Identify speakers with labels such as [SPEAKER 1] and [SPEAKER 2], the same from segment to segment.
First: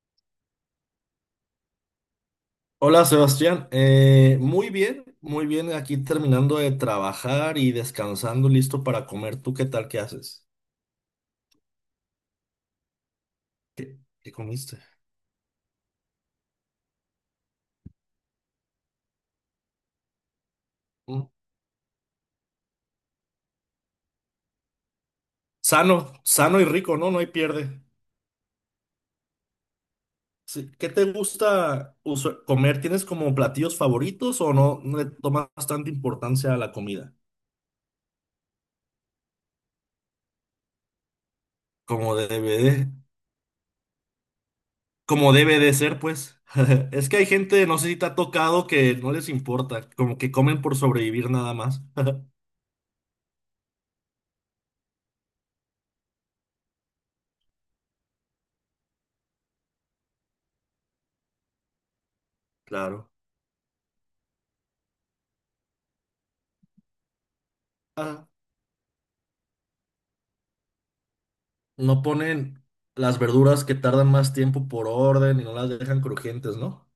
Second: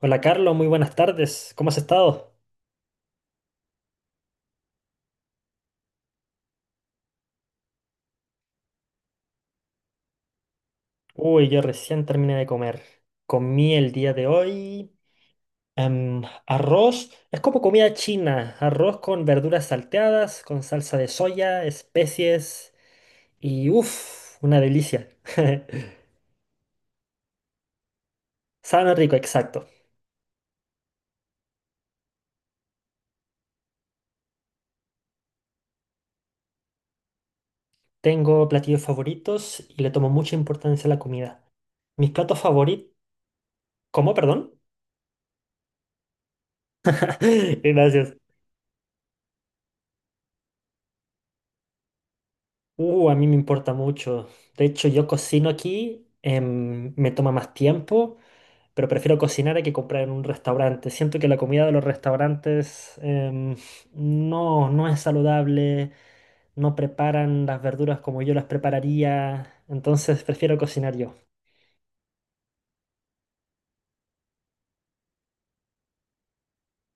[SPEAKER 1] Hola Carlos, muy buenas tardes. ¿Cómo has estado?
[SPEAKER 2] Hola Sebastián, muy bien, aquí terminando de trabajar y descansando, listo para comer. ¿Tú qué tal? ¿Qué haces?
[SPEAKER 1] Uy, yo recién terminé de comer. Comí el
[SPEAKER 2] ¿Qué,
[SPEAKER 1] día de
[SPEAKER 2] qué comiste?
[SPEAKER 1] hoy arroz. Es como comida china. Arroz con verduras salteadas, con salsa de
[SPEAKER 2] Mm.
[SPEAKER 1] soya, especies y uff, una delicia.
[SPEAKER 2] Sano, sano y rico, ¿no? No hay pierde.
[SPEAKER 1] Sabe rico, exacto.
[SPEAKER 2] Sí. ¿Qué te gusta comer? ¿Tienes como platillos favoritos o no, no le tomas bastante importancia a la comida?
[SPEAKER 1] Tengo platillos favoritos y le tomo mucha importancia a la comida. Mis
[SPEAKER 2] Como debe
[SPEAKER 1] platos
[SPEAKER 2] de,
[SPEAKER 1] favoritos... ¿Cómo, perdón?
[SPEAKER 2] como debe de ser, pues. Es que hay gente, no sé si te
[SPEAKER 1] Gracias.
[SPEAKER 2] ha tocado, que no les importa, como que comen por sobrevivir nada más.
[SPEAKER 1] A mí me importa mucho. De hecho, yo cocino aquí, me toma más tiempo, pero prefiero cocinar a que comprar en un restaurante. Siento que la comida de los restaurantes
[SPEAKER 2] Claro.
[SPEAKER 1] no, no es saludable, no preparan las verduras como
[SPEAKER 2] Ah,
[SPEAKER 1] yo las prepararía, entonces prefiero cocinar yo.
[SPEAKER 2] no ponen las verduras que tardan más tiempo por orden y no las dejan crujientes, ¿no?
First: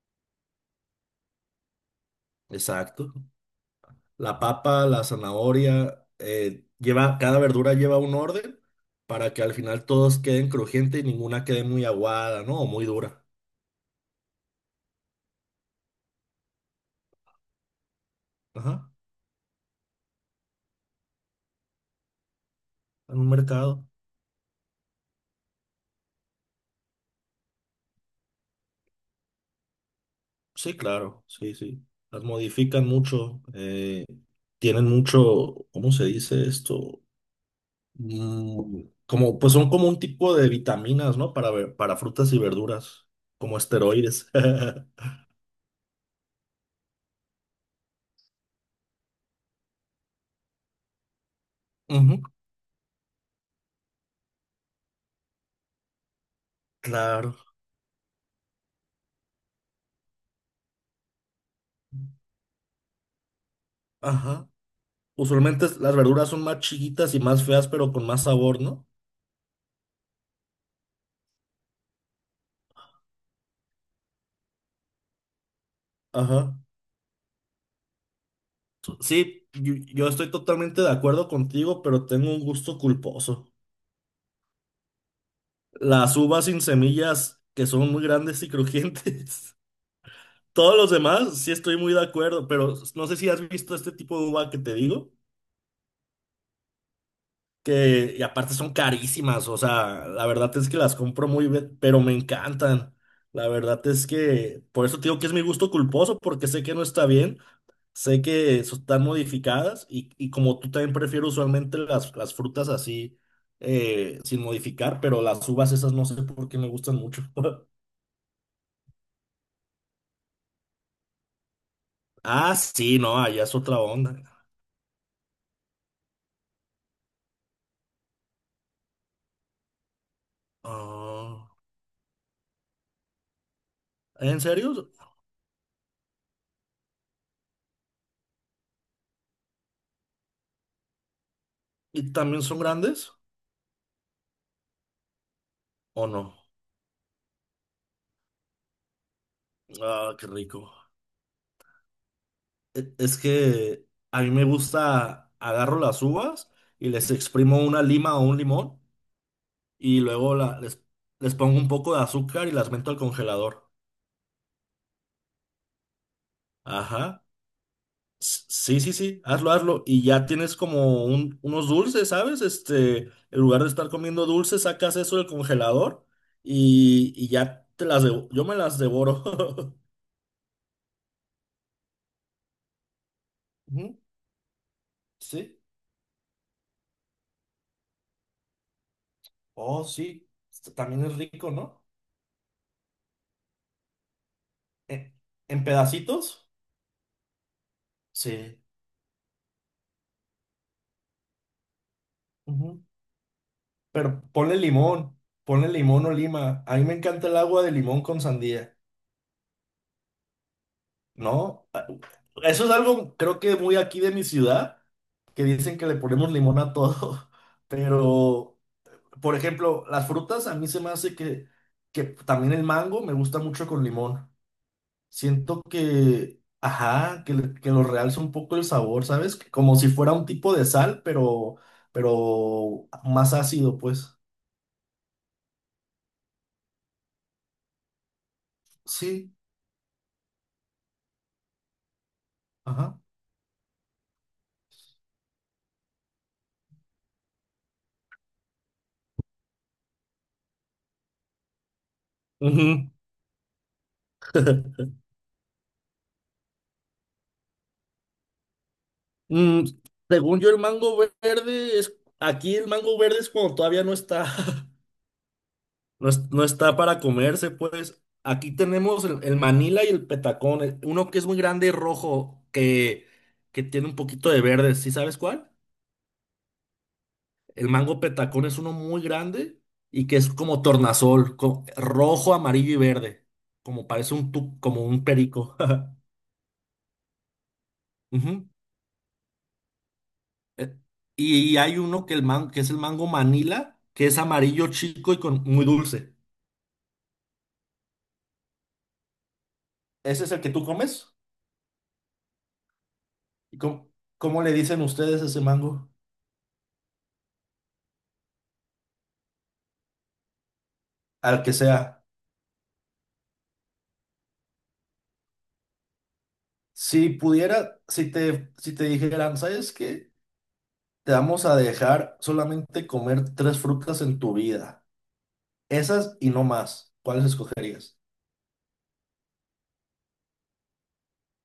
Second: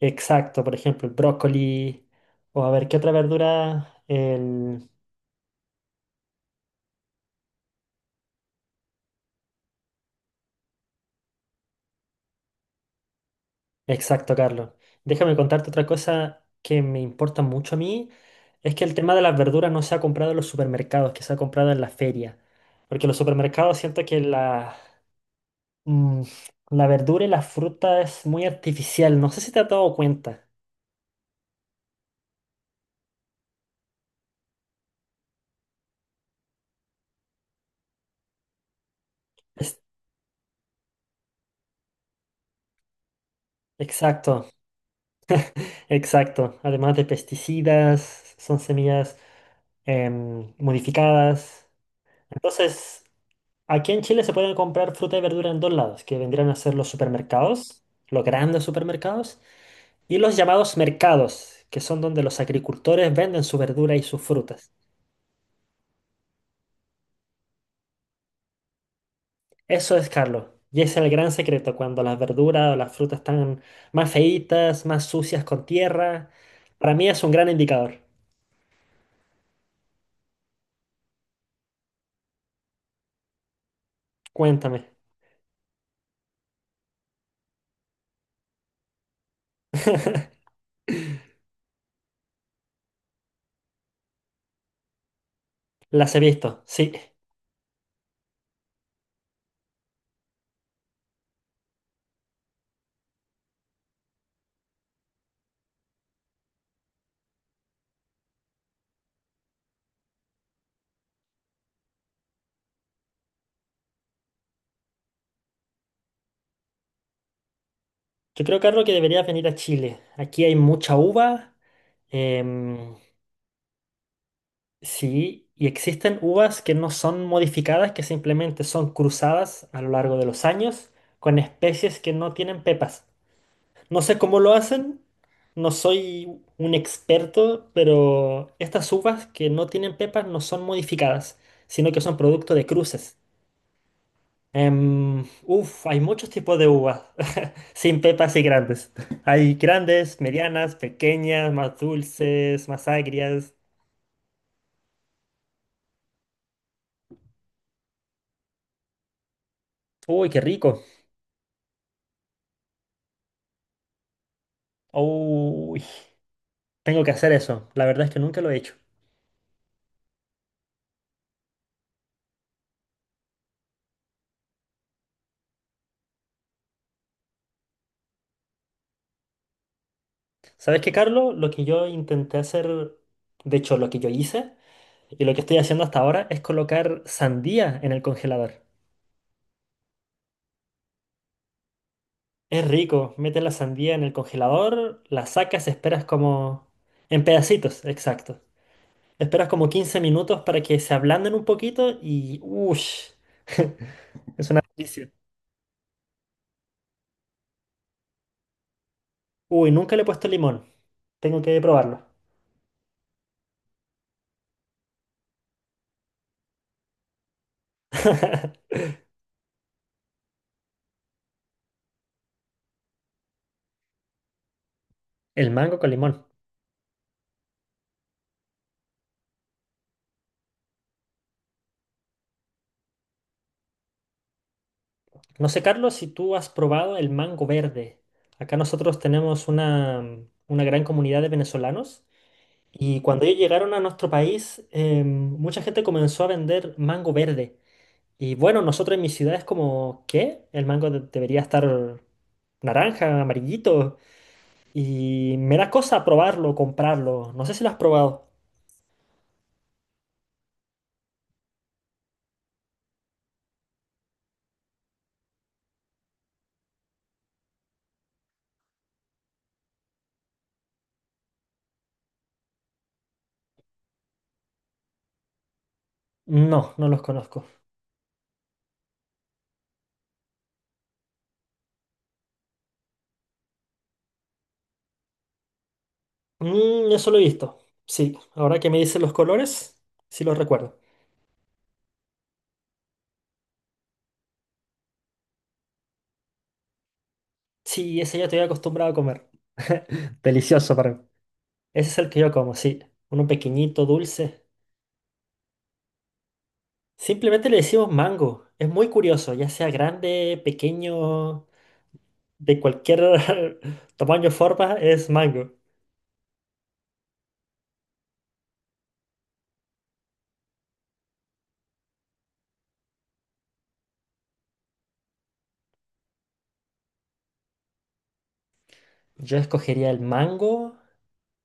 [SPEAKER 1] Exacto, por ejemplo, el brócoli, o a ver, ¿qué otra
[SPEAKER 2] Exacto.
[SPEAKER 1] verdura?
[SPEAKER 2] La papa, la zanahoria, lleva, cada verdura lleva un orden para que al final todos queden crujientes y ninguna quede muy aguada, ¿no? O muy dura.
[SPEAKER 1] Exacto, Carlos. Déjame contarte otra cosa que me importa mucho a mí, es que
[SPEAKER 2] Ajá.
[SPEAKER 1] el tema de las verduras no se ha comprado en los supermercados, que se ha comprado en la feria. Porque los
[SPEAKER 2] En un
[SPEAKER 1] supermercados
[SPEAKER 2] mercado.
[SPEAKER 1] siento que mm, la verdura y la fruta es muy artificial, no sé si te has dado cuenta.
[SPEAKER 2] Sí, claro. Sí, sí. Las modifican mucho. Tienen mucho, ¿cómo se dice esto? Mm, como, pues son
[SPEAKER 1] Es-
[SPEAKER 2] como un tipo de vitaminas, ¿no? Para, para frutas y verduras, como esteroides.
[SPEAKER 1] exacto, exacto. Además de pesticidas, son semillas modificadas.
[SPEAKER 2] Ujú.
[SPEAKER 1] Entonces, aquí en Chile se pueden comprar fruta y verdura en dos lados, que vendrían a ser los
[SPEAKER 2] Claro.
[SPEAKER 1] supermercados, los grandes supermercados, y los llamados mercados, que son donde los agricultores venden su verdura y sus
[SPEAKER 2] Ajá.
[SPEAKER 1] frutas.
[SPEAKER 2] Usualmente las verduras son más chiquitas y más feas, pero con más sabor, ¿no?
[SPEAKER 1] Eso es, Carlos. Y ese es el gran secreto, cuando las verduras o las frutas están más feitas, más sucias con tierra.
[SPEAKER 2] Ajá.
[SPEAKER 1] Para mí es un gran indicador.
[SPEAKER 2] Sí, yo estoy totalmente de acuerdo contigo, pero tengo un gusto culposo.
[SPEAKER 1] Cuéntame.
[SPEAKER 2] Las uvas sin semillas, que son muy grandes y crujientes. Todos los demás, sí estoy muy de acuerdo, pero no sé si has visto este tipo de uva que te digo.
[SPEAKER 1] Las he visto, sí.
[SPEAKER 2] Que, y aparte son carísimas, o sea, la verdad es que las compro muy bien, pero me encantan. La verdad es que, por eso te digo que es mi gusto culposo, porque sé que no está bien, sé que están modificadas y como tú también prefiero usualmente las frutas así, sin modificar, pero las uvas esas no sé por qué me gustan mucho.
[SPEAKER 1] Yo creo, Carlos, que deberías venir a Chile. Aquí hay mucha uva.
[SPEAKER 2] Ah,
[SPEAKER 1] em,
[SPEAKER 2] sí, no, allá es otra onda.
[SPEAKER 1] Sí, y existen uvas que no son modificadas, que simplemente son cruzadas a lo largo de los años con
[SPEAKER 2] Ah,
[SPEAKER 1] especies que no tienen pepas. No sé cómo
[SPEAKER 2] ¿en
[SPEAKER 1] lo
[SPEAKER 2] serio?
[SPEAKER 1] hacen, no soy un experto, pero estas uvas que no tienen pepas no son modificadas, sino que
[SPEAKER 2] ¿Y
[SPEAKER 1] son
[SPEAKER 2] también
[SPEAKER 1] producto
[SPEAKER 2] son
[SPEAKER 1] de
[SPEAKER 2] grandes
[SPEAKER 1] cruces. Uf, hay
[SPEAKER 2] o
[SPEAKER 1] muchos
[SPEAKER 2] no?
[SPEAKER 1] tipos de uvas, sin pepas y grandes. Hay
[SPEAKER 2] Ah,
[SPEAKER 1] grandes,
[SPEAKER 2] qué rico.
[SPEAKER 1] medianas, pequeñas, más dulces, más
[SPEAKER 2] Es
[SPEAKER 1] agrias.
[SPEAKER 2] que a mí me gusta, agarro las uvas y les exprimo una lima o un limón y
[SPEAKER 1] Uy,
[SPEAKER 2] luego
[SPEAKER 1] qué rico.
[SPEAKER 2] les pongo un poco de azúcar y las meto al congelador.
[SPEAKER 1] Uy. Tengo que
[SPEAKER 2] Ajá.
[SPEAKER 1] hacer eso. La verdad es que nunca lo he hecho.
[SPEAKER 2] Sí, sí, sí, hazlo, hazlo. Y ya tienes como unos dulces, ¿sabes? Este, en lugar de estar comiendo dulces, sacas eso del congelador y ya te yo me las devoro.
[SPEAKER 1] ¿Sabes qué, Carlos? Lo que yo intenté hacer, de hecho, lo
[SPEAKER 2] Ujú.
[SPEAKER 1] que yo hice y lo que estoy
[SPEAKER 2] Sí.
[SPEAKER 1] haciendo hasta ahora es colocar sandía en el congelador.
[SPEAKER 2] Oh, sí. Esto también es rico, ¿no?
[SPEAKER 1] Es rico. Metes la sandía en el congelador,
[SPEAKER 2] ¿En,
[SPEAKER 1] la
[SPEAKER 2] en
[SPEAKER 1] sacas, esperas
[SPEAKER 2] pedacitos?
[SPEAKER 1] como... En pedacitos, exacto.
[SPEAKER 2] Sí.
[SPEAKER 1] Esperas como 15 minutos para que se ablanden un poquito y... ¡Ush!
[SPEAKER 2] Pero
[SPEAKER 1] Es una delicia.
[SPEAKER 2] ponle limón o lima. A mí me encanta el agua de limón con sandía,
[SPEAKER 1] Uy, nunca le he puesto limón. Tengo que
[SPEAKER 2] ¿no? Ah,
[SPEAKER 1] probarlo.
[SPEAKER 2] eso es algo, creo que muy aquí de mi ciudad, que dicen que le ponemos limón a todo. Pero, por ejemplo, las frutas a mí se me hace que también el mango me gusta mucho con limón.
[SPEAKER 1] El
[SPEAKER 2] Siento
[SPEAKER 1] mango con limón.
[SPEAKER 2] que, ajá, que, que lo realza un poco el sabor, ¿sabes? Como si fuera un tipo de sal, pero más ácido, pues.
[SPEAKER 1] No sé, Carlos, si tú has probado el mango verde. Acá nosotros
[SPEAKER 2] Sí,
[SPEAKER 1] tenemos una gran comunidad de venezolanos
[SPEAKER 2] ajá.
[SPEAKER 1] y cuando ellos llegaron a nuestro país, mucha gente comenzó a vender mango verde. Y bueno, nosotros en mi ciudad es como, ¿qué? El mango debería estar
[SPEAKER 2] Ujú.
[SPEAKER 1] naranja, amarillito. Y me da cosa probarlo, comprarlo. No sé si lo has probado.
[SPEAKER 2] Mm, según yo, el mango verde es. Aquí el mango verde es cuando todavía no está. No, no está para comerse, pues. Aquí tenemos el Manila y el Petacón. Uno que es muy grande y rojo, que tiene un poquito de verde. ¿Sí sabes cuál?
[SPEAKER 1] No, no los conozco.
[SPEAKER 2] El mango Petacón es uno muy grande y que es como tornasol, rojo, amarillo y verde. Como parece un, como un perico.
[SPEAKER 1] Mm, eso lo he visto. Sí,
[SPEAKER 2] Ujú.
[SPEAKER 1] ahora que me dicen los colores, sí los
[SPEAKER 2] Eh,
[SPEAKER 1] recuerdo.
[SPEAKER 2] Y hay uno que, que es el mango Manila, que es amarillo chico y con, muy dulce.
[SPEAKER 1] Sí, ese yo estoy acostumbrado a comer.
[SPEAKER 2] ¿Ese es el que tú
[SPEAKER 1] Delicioso para mí.
[SPEAKER 2] comes?
[SPEAKER 1] Ese es el que yo como, sí. Uno
[SPEAKER 2] ¿Y
[SPEAKER 1] pequeñito,
[SPEAKER 2] cómo, cómo
[SPEAKER 1] dulce.
[SPEAKER 2] le dicen ustedes a ese mango?
[SPEAKER 1] Simplemente le decimos mango. Es muy curioso, ya sea grande,
[SPEAKER 2] Al
[SPEAKER 1] pequeño,
[SPEAKER 2] que sea.
[SPEAKER 1] de cualquier tamaño o forma, es mango.
[SPEAKER 2] Si pudiera, si te dijeran, ¿sabes qué? Te vamos a dejar solamente comer tres frutas en tu vida. Esas y no más. ¿Cuáles escogerías?
[SPEAKER 1] Yo escogería el mango,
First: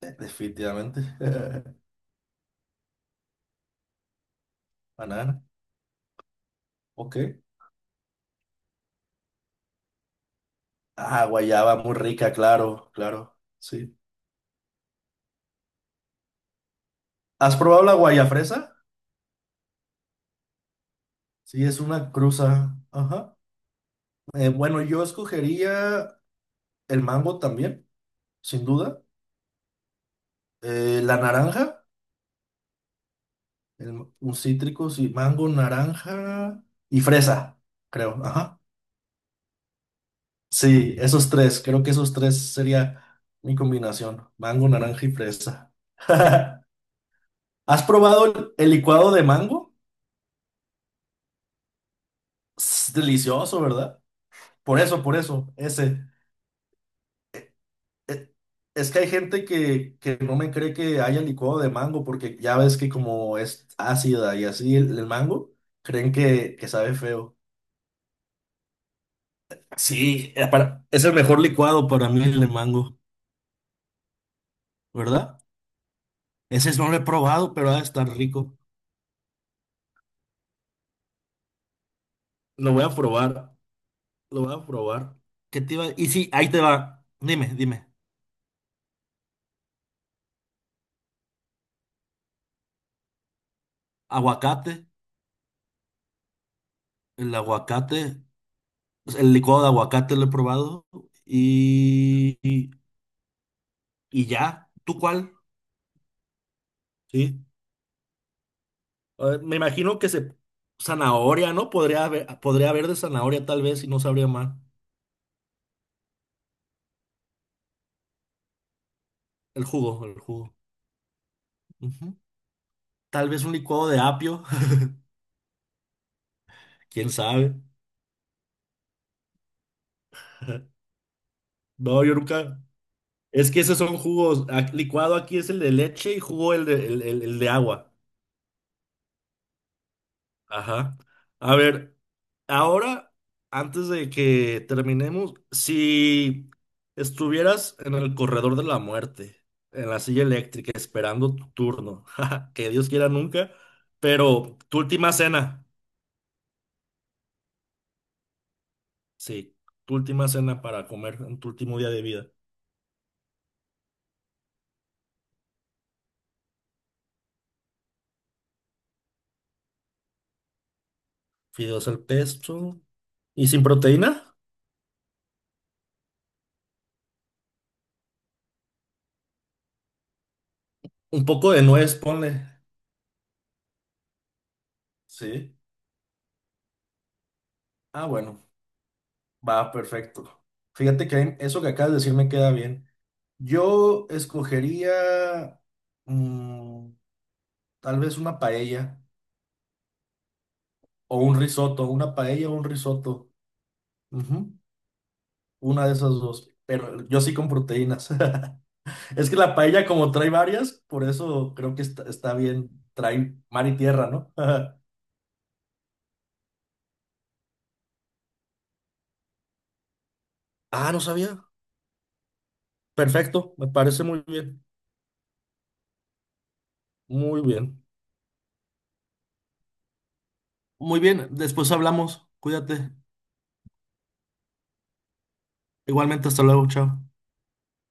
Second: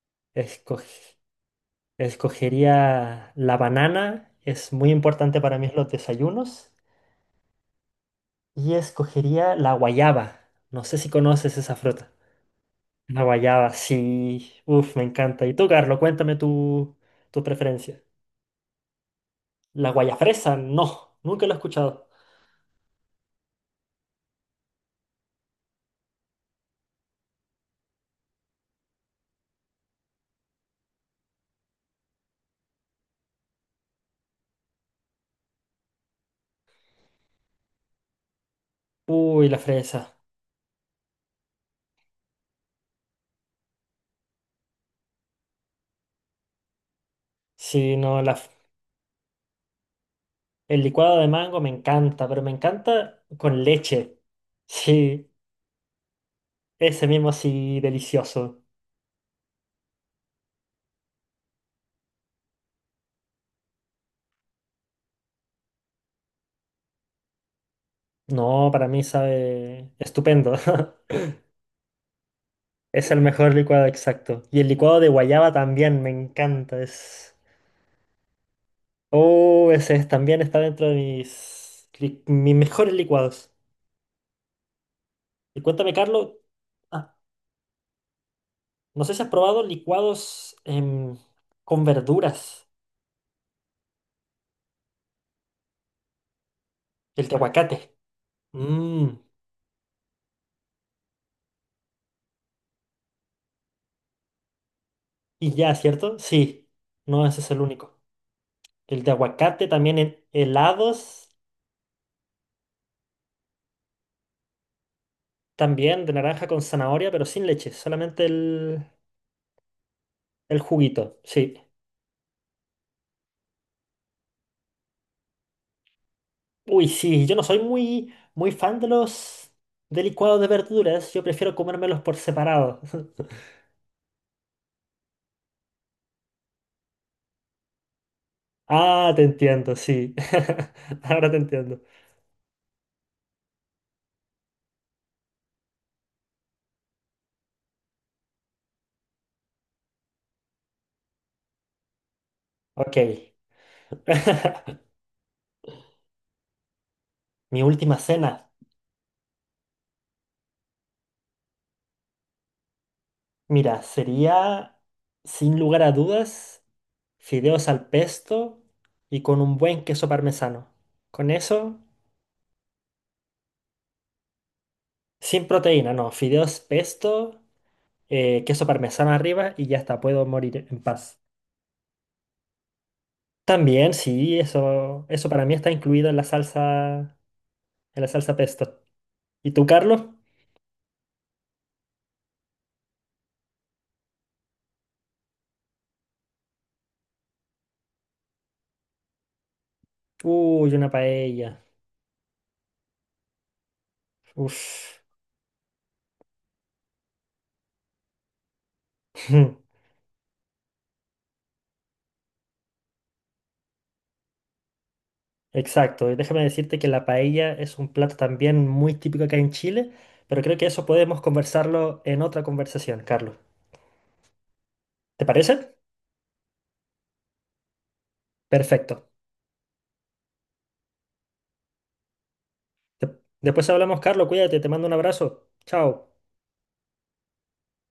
[SPEAKER 2] Definitivamente.
[SPEAKER 1] escog- escogería la banana, es muy importante
[SPEAKER 2] Banana.
[SPEAKER 1] para mí en los desayunos,
[SPEAKER 2] Ok.
[SPEAKER 1] y escogería la guayaba. No sé si
[SPEAKER 2] Ah,
[SPEAKER 1] conoces esa
[SPEAKER 2] guayaba, muy
[SPEAKER 1] fruta.
[SPEAKER 2] rica, claro,
[SPEAKER 1] Una
[SPEAKER 2] claro.
[SPEAKER 1] guayaba,
[SPEAKER 2] Sí.
[SPEAKER 1] sí. Uf, me encanta. Y tú, Carlos, cuéntame tu
[SPEAKER 2] ¿Has probado la
[SPEAKER 1] preferencia.
[SPEAKER 2] guayafresa?
[SPEAKER 1] La guayafresa, no. Nunca lo he
[SPEAKER 2] Sí, es
[SPEAKER 1] escuchado.
[SPEAKER 2] una cruza. Ajá. Bueno, yo escogería el mango también, sin duda. La naranja, un cítrico, sí, mango, naranja y fresa, creo. Ajá.
[SPEAKER 1] Uy, la fresa.
[SPEAKER 2] Sí, esos tres, creo que esos tres sería mi combinación, mango, naranja y fresa. ¿Has
[SPEAKER 1] Sí, no,
[SPEAKER 2] probado el licuado de mango?
[SPEAKER 1] el licuado de mango me encanta, pero me
[SPEAKER 2] Es
[SPEAKER 1] encanta
[SPEAKER 2] delicioso,
[SPEAKER 1] con
[SPEAKER 2] ¿verdad?
[SPEAKER 1] leche.
[SPEAKER 2] Por
[SPEAKER 1] Sí,
[SPEAKER 2] eso, ese.
[SPEAKER 1] ese mismo sí,
[SPEAKER 2] e-
[SPEAKER 1] delicioso.
[SPEAKER 2] Es que hay gente que no me cree que haya licuado de mango porque ya ves que como es ácida y así el mango, creen que sabe feo.
[SPEAKER 1] No, para mí sabe
[SPEAKER 2] Sí,
[SPEAKER 1] estupendo.
[SPEAKER 2] es el mejor licuado para mí el de mango,
[SPEAKER 1] Es el mejor licuado exacto. Y el licuado de
[SPEAKER 2] ¿verdad?
[SPEAKER 1] guayaba también me
[SPEAKER 2] Ese
[SPEAKER 1] encanta.
[SPEAKER 2] no lo he
[SPEAKER 1] Es...
[SPEAKER 2] probado, pero ha de estar rico.
[SPEAKER 1] Oh, ese es- también está dentro de mis
[SPEAKER 2] Lo voy a
[SPEAKER 1] mejores licuados.
[SPEAKER 2] probar, lo voy a probar.
[SPEAKER 1] Y
[SPEAKER 2] ¿Qué te iba?
[SPEAKER 1] cuéntame,
[SPEAKER 2] Y sí,
[SPEAKER 1] Carlos,
[SPEAKER 2] ahí te va.
[SPEAKER 1] ah,
[SPEAKER 2] Dime, dime.
[SPEAKER 1] no sé si has probado licuados con verduras,
[SPEAKER 2] Aguacate,
[SPEAKER 1] el de
[SPEAKER 2] el
[SPEAKER 1] aguacate.
[SPEAKER 2] aguacate,
[SPEAKER 1] Mm,
[SPEAKER 2] pues, el licuado de aguacate lo he probado y, y, y ya. ¿Tú cuál?
[SPEAKER 1] y ya, ¿cierto? Sí, no,
[SPEAKER 2] Sí.
[SPEAKER 1] ese es el único. El de
[SPEAKER 2] Me
[SPEAKER 1] aguacate también
[SPEAKER 2] imagino que
[SPEAKER 1] en
[SPEAKER 2] se...
[SPEAKER 1] helados,
[SPEAKER 2] Zanahoria, ¿no? Podría haber de zanahoria tal vez y no sabría mal.
[SPEAKER 1] también de naranja con zanahoria, pero sin leche, solamente
[SPEAKER 2] El jugo, el jugo.
[SPEAKER 1] el juguito, sí.
[SPEAKER 2] Ujú. Tal vez un licuado de apio,
[SPEAKER 1] Uy,
[SPEAKER 2] quién
[SPEAKER 1] sí, yo no
[SPEAKER 2] sabe.
[SPEAKER 1] soy muy, muy fan de los de licuados de verduras, yo prefiero comérmelos
[SPEAKER 2] No, yo
[SPEAKER 1] por
[SPEAKER 2] nunca.
[SPEAKER 1] separado.
[SPEAKER 2] Es que esos son jugos. Licuado aquí es el de leche y jugo el de, el, el de agua.
[SPEAKER 1] Ah, te entiendo, sí.
[SPEAKER 2] Ajá.
[SPEAKER 1] Ahora te
[SPEAKER 2] A
[SPEAKER 1] entiendo.
[SPEAKER 2] ver, ahora, antes de que terminemos, si estuvieras en el corredor de la muerte, en la silla eléctrica, esperando tu turno, que Dios
[SPEAKER 1] Ok.
[SPEAKER 2] quiera nunca, pero tu última cena,
[SPEAKER 1] Mi última cena.
[SPEAKER 2] sí, tu última cena para comer en tu último día de vida,
[SPEAKER 1] Mira, sería, sin lugar a dudas, fideos al pesto y con un buen queso parmesano. Con eso,
[SPEAKER 2] fideos al pesto y sin proteína,
[SPEAKER 1] sin proteína, no, fideos pesto, queso parmesano arriba y ya está, puedo morir en paz.
[SPEAKER 2] un poco de nuez, ponle,
[SPEAKER 1] También, sí, eso para mí
[SPEAKER 2] sí.
[SPEAKER 1] está incluido en la
[SPEAKER 2] Ah,
[SPEAKER 1] salsa
[SPEAKER 2] bueno,
[SPEAKER 1] pesto. ¿Y tú,
[SPEAKER 2] va,
[SPEAKER 1] Carlos?
[SPEAKER 2] perfecto. Fíjate que eso que acabas de decir me queda bien. Yo escogería mm, tal vez una paella
[SPEAKER 1] Uy, una
[SPEAKER 2] o un
[SPEAKER 1] paella.
[SPEAKER 2] risotto, una paella o un risotto. Ujú.
[SPEAKER 1] Uf.
[SPEAKER 2] Una de esas dos, pero yo sí con proteínas. Es que la paella como trae varias, por eso creo que está, está bien, trae mar y tierra, ¿no?
[SPEAKER 1] Exacto, y déjame decirte que la paella es un plato también muy típico acá en Chile, pero creo que eso
[SPEAKER 2] Ah, no
[SPEAKER 1] podemos
[SPEAKER 2] sabía.
[SPEAKER 1] conversarlo en otra conversación, Carlos.
[SPEAKER 2] Perfecto, me parece muy bien,
[SPEAKER 1] ¿Te parece?
[SPEAKER 2] muy bien.
[SPEAKER 1] Perfecto.
[SPEAKER 2] Muy bien, después hablamos, cuídate.
[SPEAKER 1] De- Después hablamos, Carlos, cuídate, te mando un abrazo. Chao.
[SPEAKER 2] Igualmente, hasta luego, chao.